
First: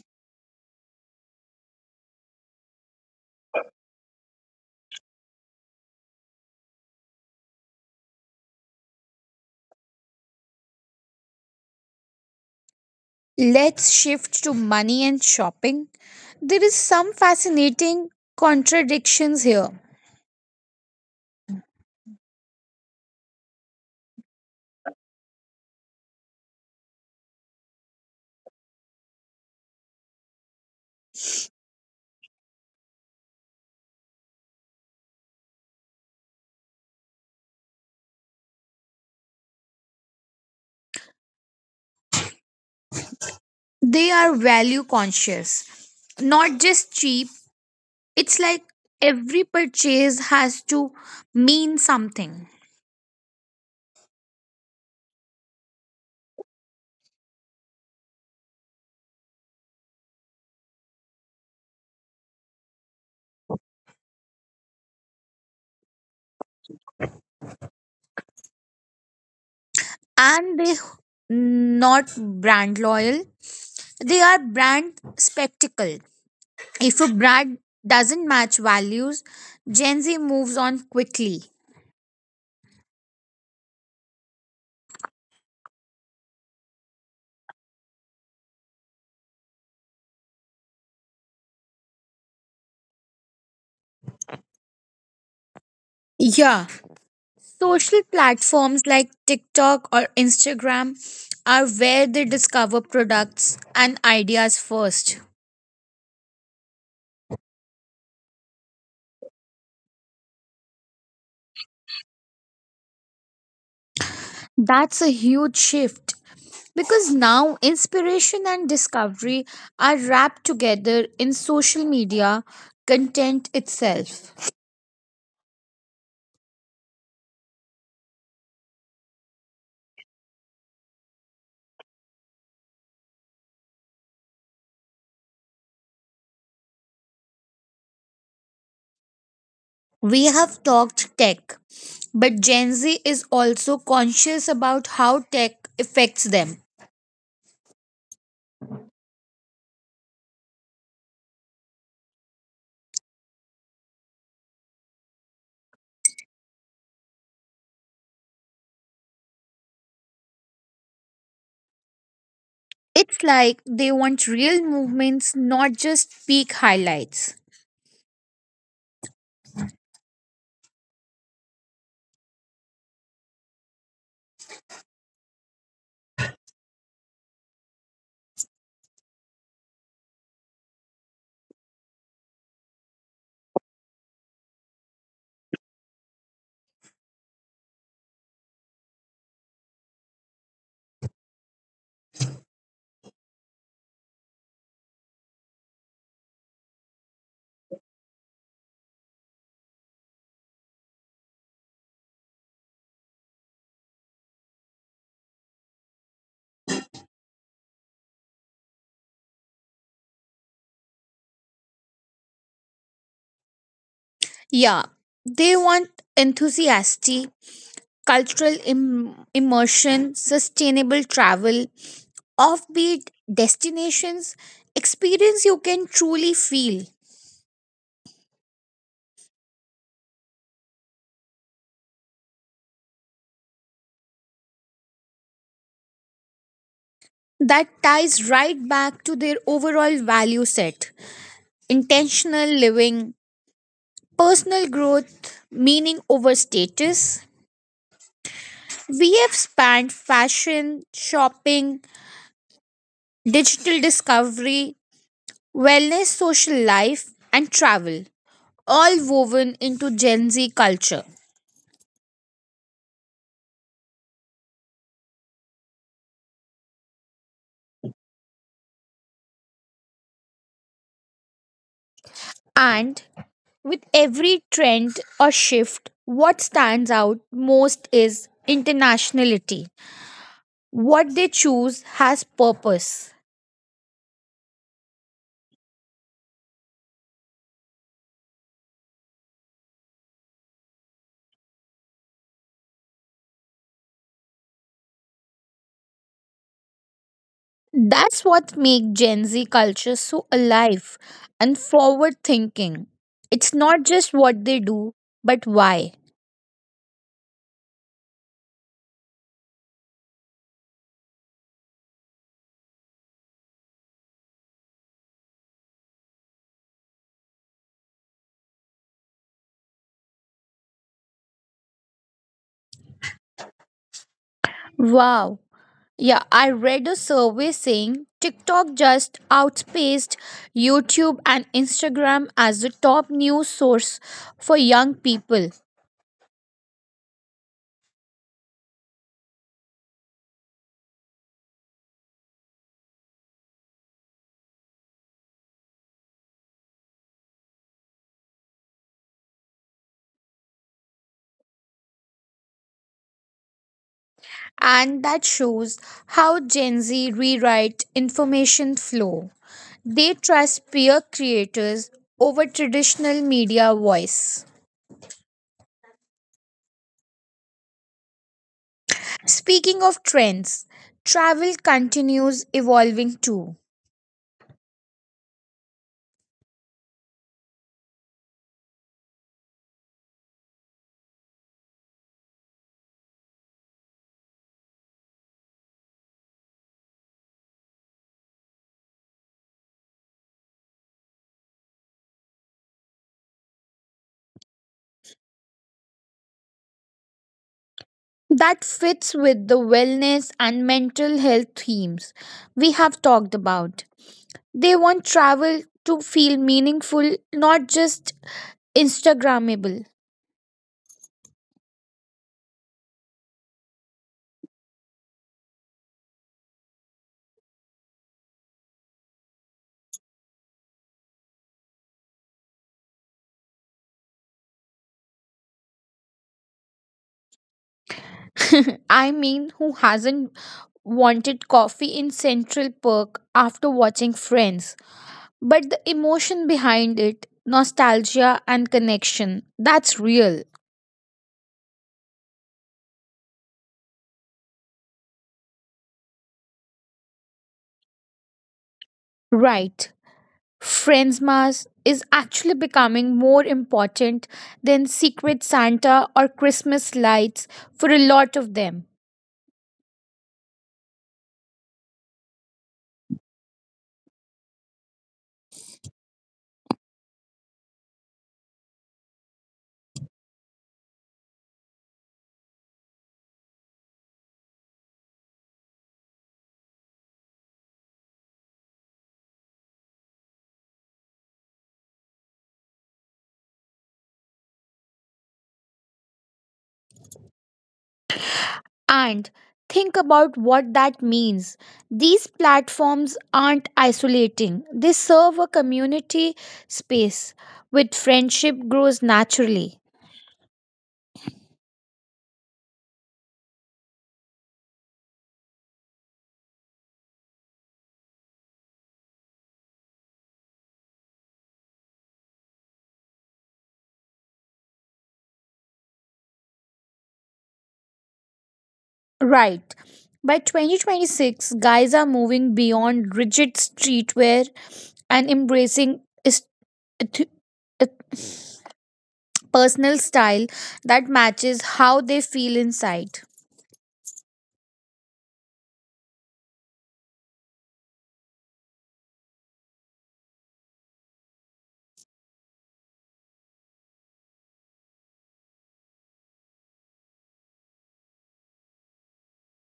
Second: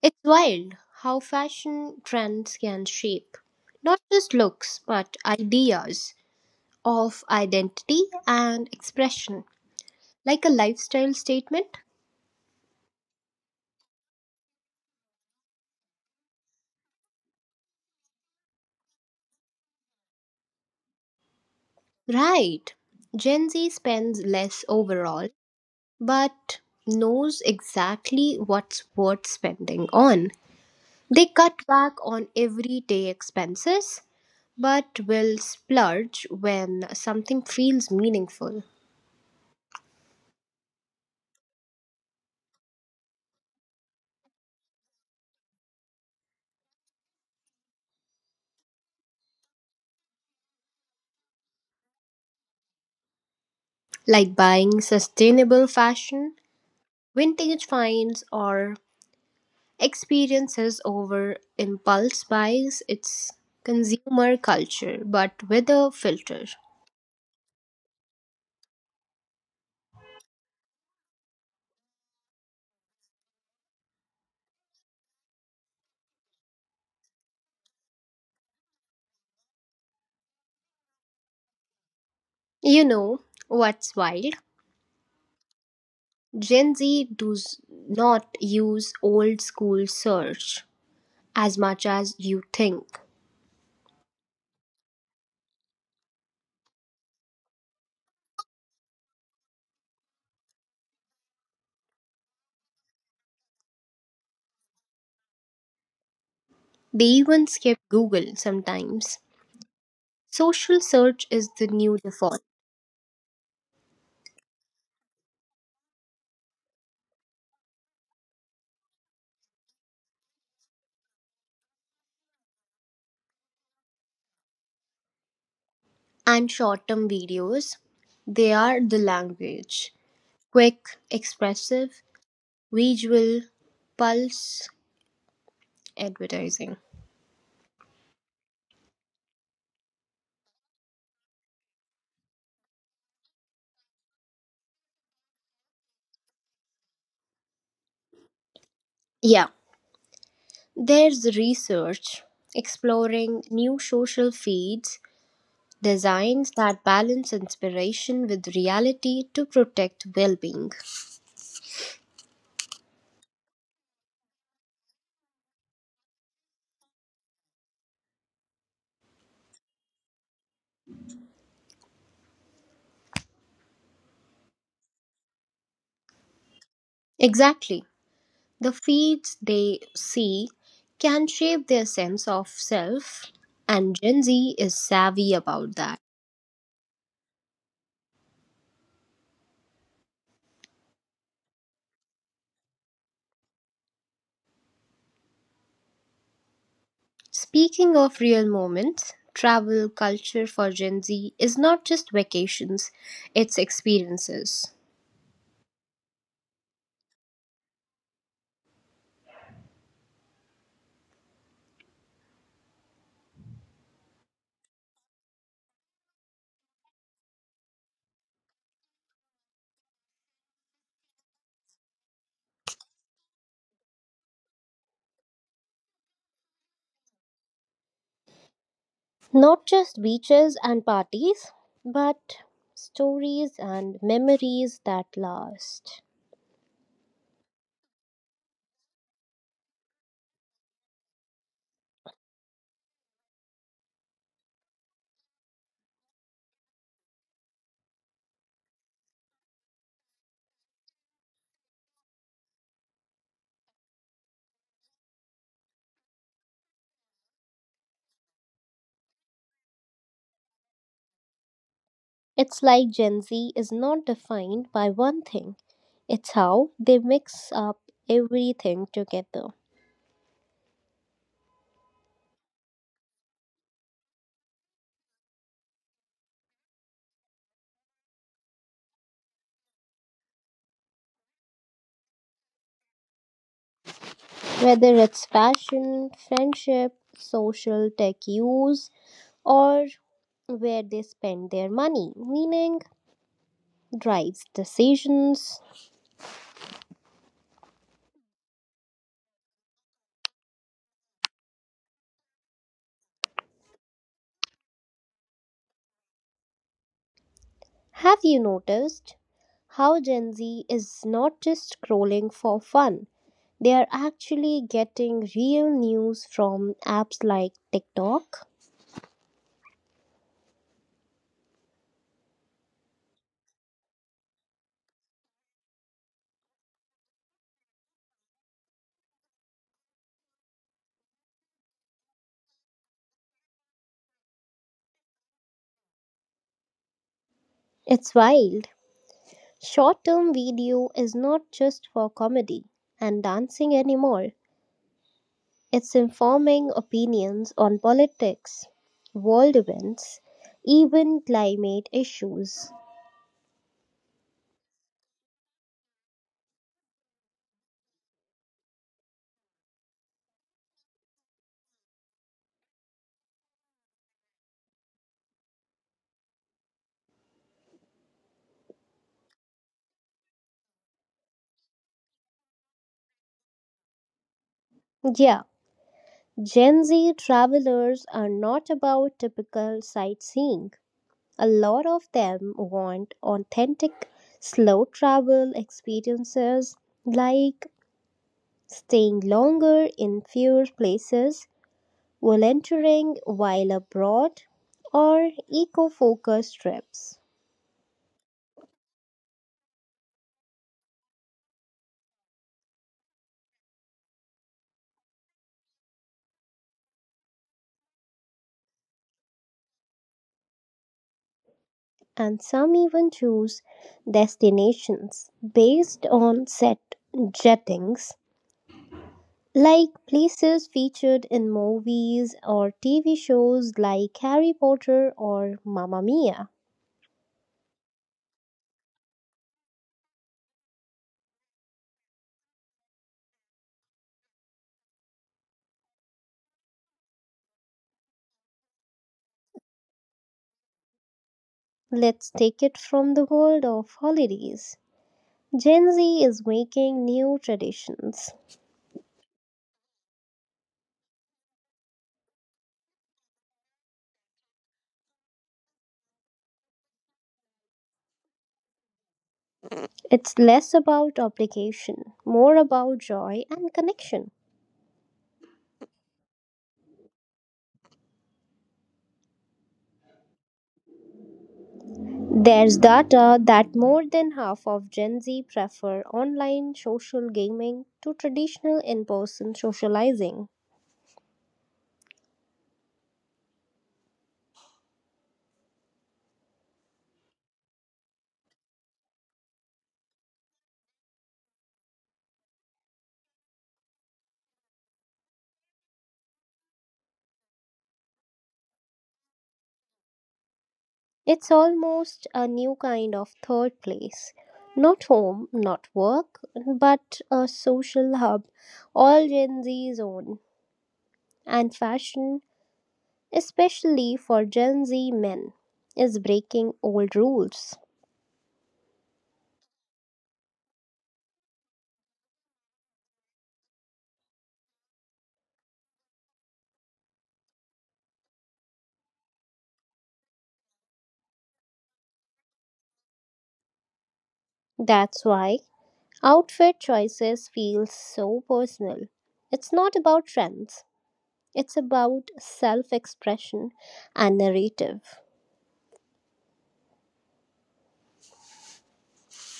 Speaker 1: it's wild how fashion trends can shape not just looks but ideas of identity and expression, like a lifestyle statement.
Speaker 2: Let's shift to money and shopping. There is some fascinating contradictions here.
Speaker 1: Right, Gen Z spends less overall but knows exactly what's worth spending on. They cut back on everyday expenses but will splurge when something feels meaningful,
Speaker 2: They are value conscious, not just cheap. It's like every purchase has to mean something.
Speaker 1: like buying sustainable fashion, vintage finds, or experiences over impulse buys. It's consumer culture but with a filter.
Speaker 2: And they not brand loyal. They are brand spectacle. If a brand doesn't match values, Gen Z moves on quickly.
Speaker 1: You know what's wild? Gen Z does not use old school search as much as you think.
Speaker 2: Yeah, social platforms like TikTok or Instagram are where they discover products and ideas first.
Speaker 1: They even skip Google sometimes. Social search is the new default.
Speaker 2: That's a huge shift because now inspiration and discovery are wrapped together in social media content itself.
Speaker 1: And short term videos, they are the language. Quick, expressive, visual, pulse advertising.
Speaker 2: We have talked tech, but Gen Z is also conscious about how tech affects them.
Speaker 1: Yeah, there's research exploring new social feeds, designs that balance inspiration with reality to protect well being.
Speaker 2: It's like they want real movements, not just peak highlights.
Speaker 1: Exactly. The feeds they see can shape their sense of self, and Gen Z is savvy about that. Speaking of real moments, travel culture for Gen Z is not just vacations, it's experiences.
Speaker 2: Yeah, they want enthusiastic, cultural Im- immersion, sustainable travel, offbeat destinations, experience you can truly feel.
Speaker 1: Not just beaches and parties, but stories and memories that last.
Speaker 2: That ties right back to their overall value set intentional living, personal growth, meaning over status. We have spanned fashion, shopping, digital discovery, wellness, social life, and travel all woven into Gen Z culture.
Speaker 1: It's like Gen Z is not defined by one thing, it's how they mix up everything together.
Speaker 2: And with every trend or shift, what stands out most is internationality. What they choose has purpose.
Speaker 1: Whether it's fashion, friendship, social tech use, or where they spend their money, meaning drives decisions.
Speaker 2: That's what makes Gen Z culture so alive and forward thinking. It's not just what they do, but why.
Speaker 1: Have you noticed how Gen Z is not just scrolling for fun? They are actually getting real news from apps like TikTok.
Speaker 2: Wow, yeah, I read a survey saying TikTok just outpaced YouTube and Instagram as the top news source for young people.
Speaker 1: It's wild. Short term video is not just for comedy and dancing anymore. It's informing opinions on politics, world events, even climate issues.
Speaker 2: And that shows how Gen Z rewrite information flow. They trust peer creators over traditional media voice. Speaking of trends, travel continues evolving too.
Speaker 1: Yeah, Gen Z travelers are not about typical sightseeing. A lot of them want authentic, slow travel experiences, like staying longer in fewer places, volunteering while abroad, or eco focused trips.
Speaker 2: That fits with the wellness and mental health themes we have talked about. They want travel to feel meaningful, not just Instagrammable.
Speaker 1: And some even choose destinations based on set jettings, like places featured in movies or T V shows like Harry Potter or Mamma Mia.
Speaker 2: [laughs] I mean, who hasn't wanted coffee in Central Park after watching Friends? But the emotion behind it, nostalgia and connection, that's real.
Speaker 1: Let's take it from the world of holidays. Gen Z is making new traditions.
Speaker 2: Right. Friends Mass is actually becoming more important than Secret Santa or Christmas lights for a lot of them.
Speaker 1: It's less about obligation, more about joy and connection. There's data that more than half of Gen Z prefer online social gaming to traditional in person socializing.
Speaker 2: And think about what that means. These platforms aren't isolating, they serve a community space where friendship grows naturally.
Speaker 1: It's almost a new kind of third place. Not home, not work, but a social hub, all Gen Z's own. And fashion, especially for Gen Z men, is breaking old rules.
Speaker 2: Right. By twenty twenty-six, guys are moving beyond rigid streetwear and embracing est- eth- eth- personal style that matches how they feel inside.
Speaker 1: That's why outfit choices feel so personal. It's not about trends, it's about self expression and narrative.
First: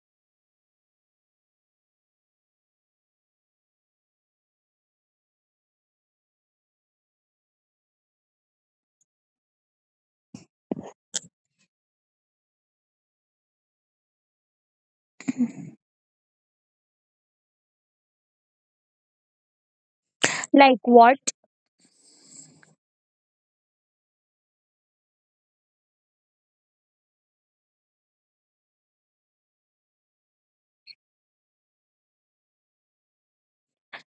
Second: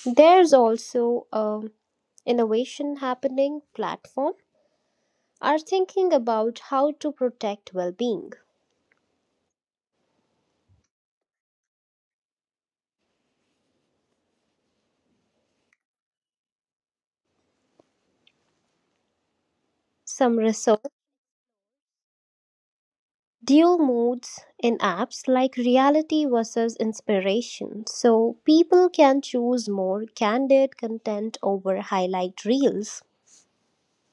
Speaker 1: There's also an innovation happening, platform are thinking about how to protect well-being. Some
Speaker 2: Like
Speaker 1: research,
Speaker 2: what?
Speaker 1: dual modes in apps like reality versus inspiration. So people can choose more candid content over highlight reels.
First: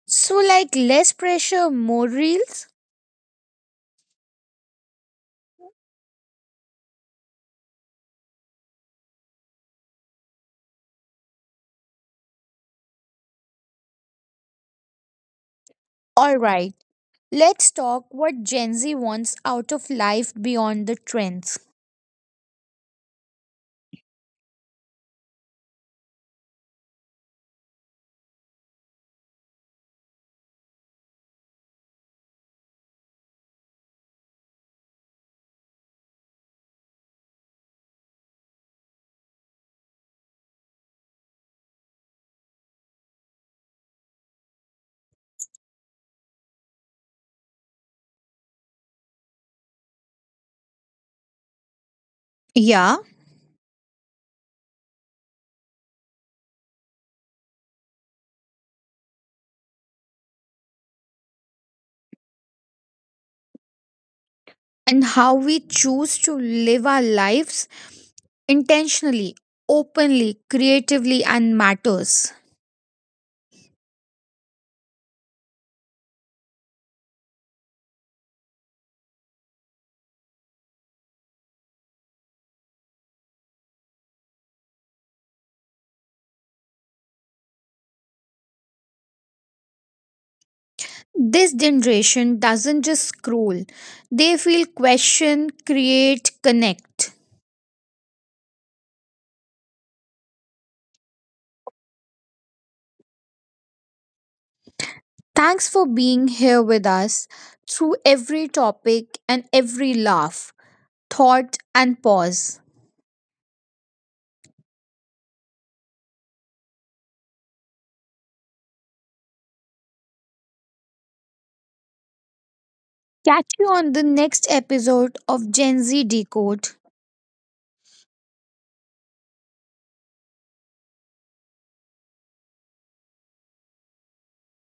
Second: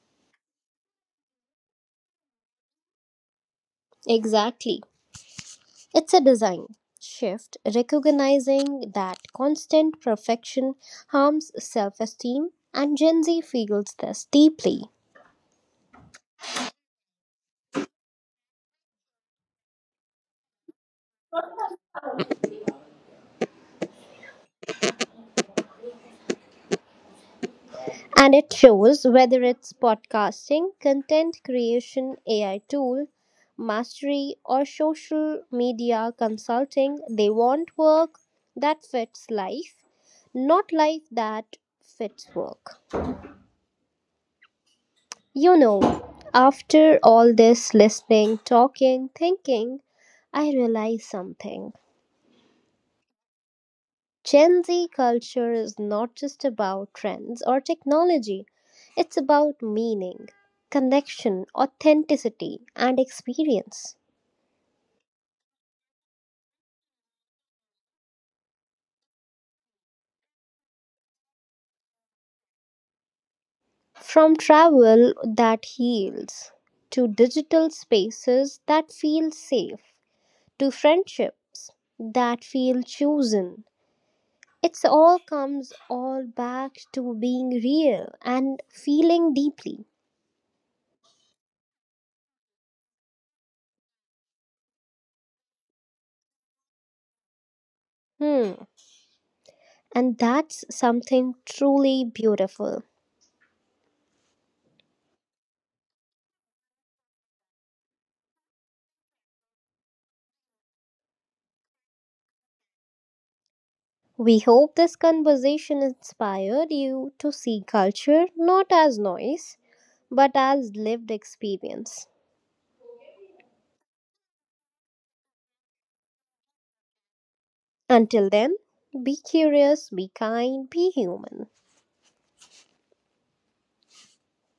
Speaker 2: So, like less pressure, more reels?
Speaker 1: Exactly. It's a design shift, recognizing that constant perfection harms self esteem, and Gen Z feels this deeply.
Speaker 2: Alright. Let's talk what Gen Z wants out of life beyond the trends.
Speaker 1: And it shows, whether it's podcasting, content creation, A I tool, mastery, or social media consulting, they want work that fits life, not life that fits work. You know, after all this listening, talking, thinking, I realized something.
Speaker 2: Yeah,
Speaker 1: Gen Z culture is not just about trends or technology, it's about meaning, connection, authenticity, and experience.
Speaker 2: and how we choose to live our lives intentionally, openly, creatively, and matters.
Speaker 1: From travel that heals, to digital spaces that feel safe, to friendships that feel chosen, it's all comes all back to being real and feeling deeply.
Speaker 2: This generation doesn't just scroll, they feel question, create, connect.
Speaker 1: Hmm. And that's something truly beautiful.
Speaker 2: Thanks for being here with us through every topic and every laugh, thought, and pause.
Speaker 1: We hope this conversation inspired you to see culture not as noise, but as lived experience.
Speaker 2: Catch you on the next episode of Gen Z Decode.
Speaker 1: Until then, be curious, be kind, be human.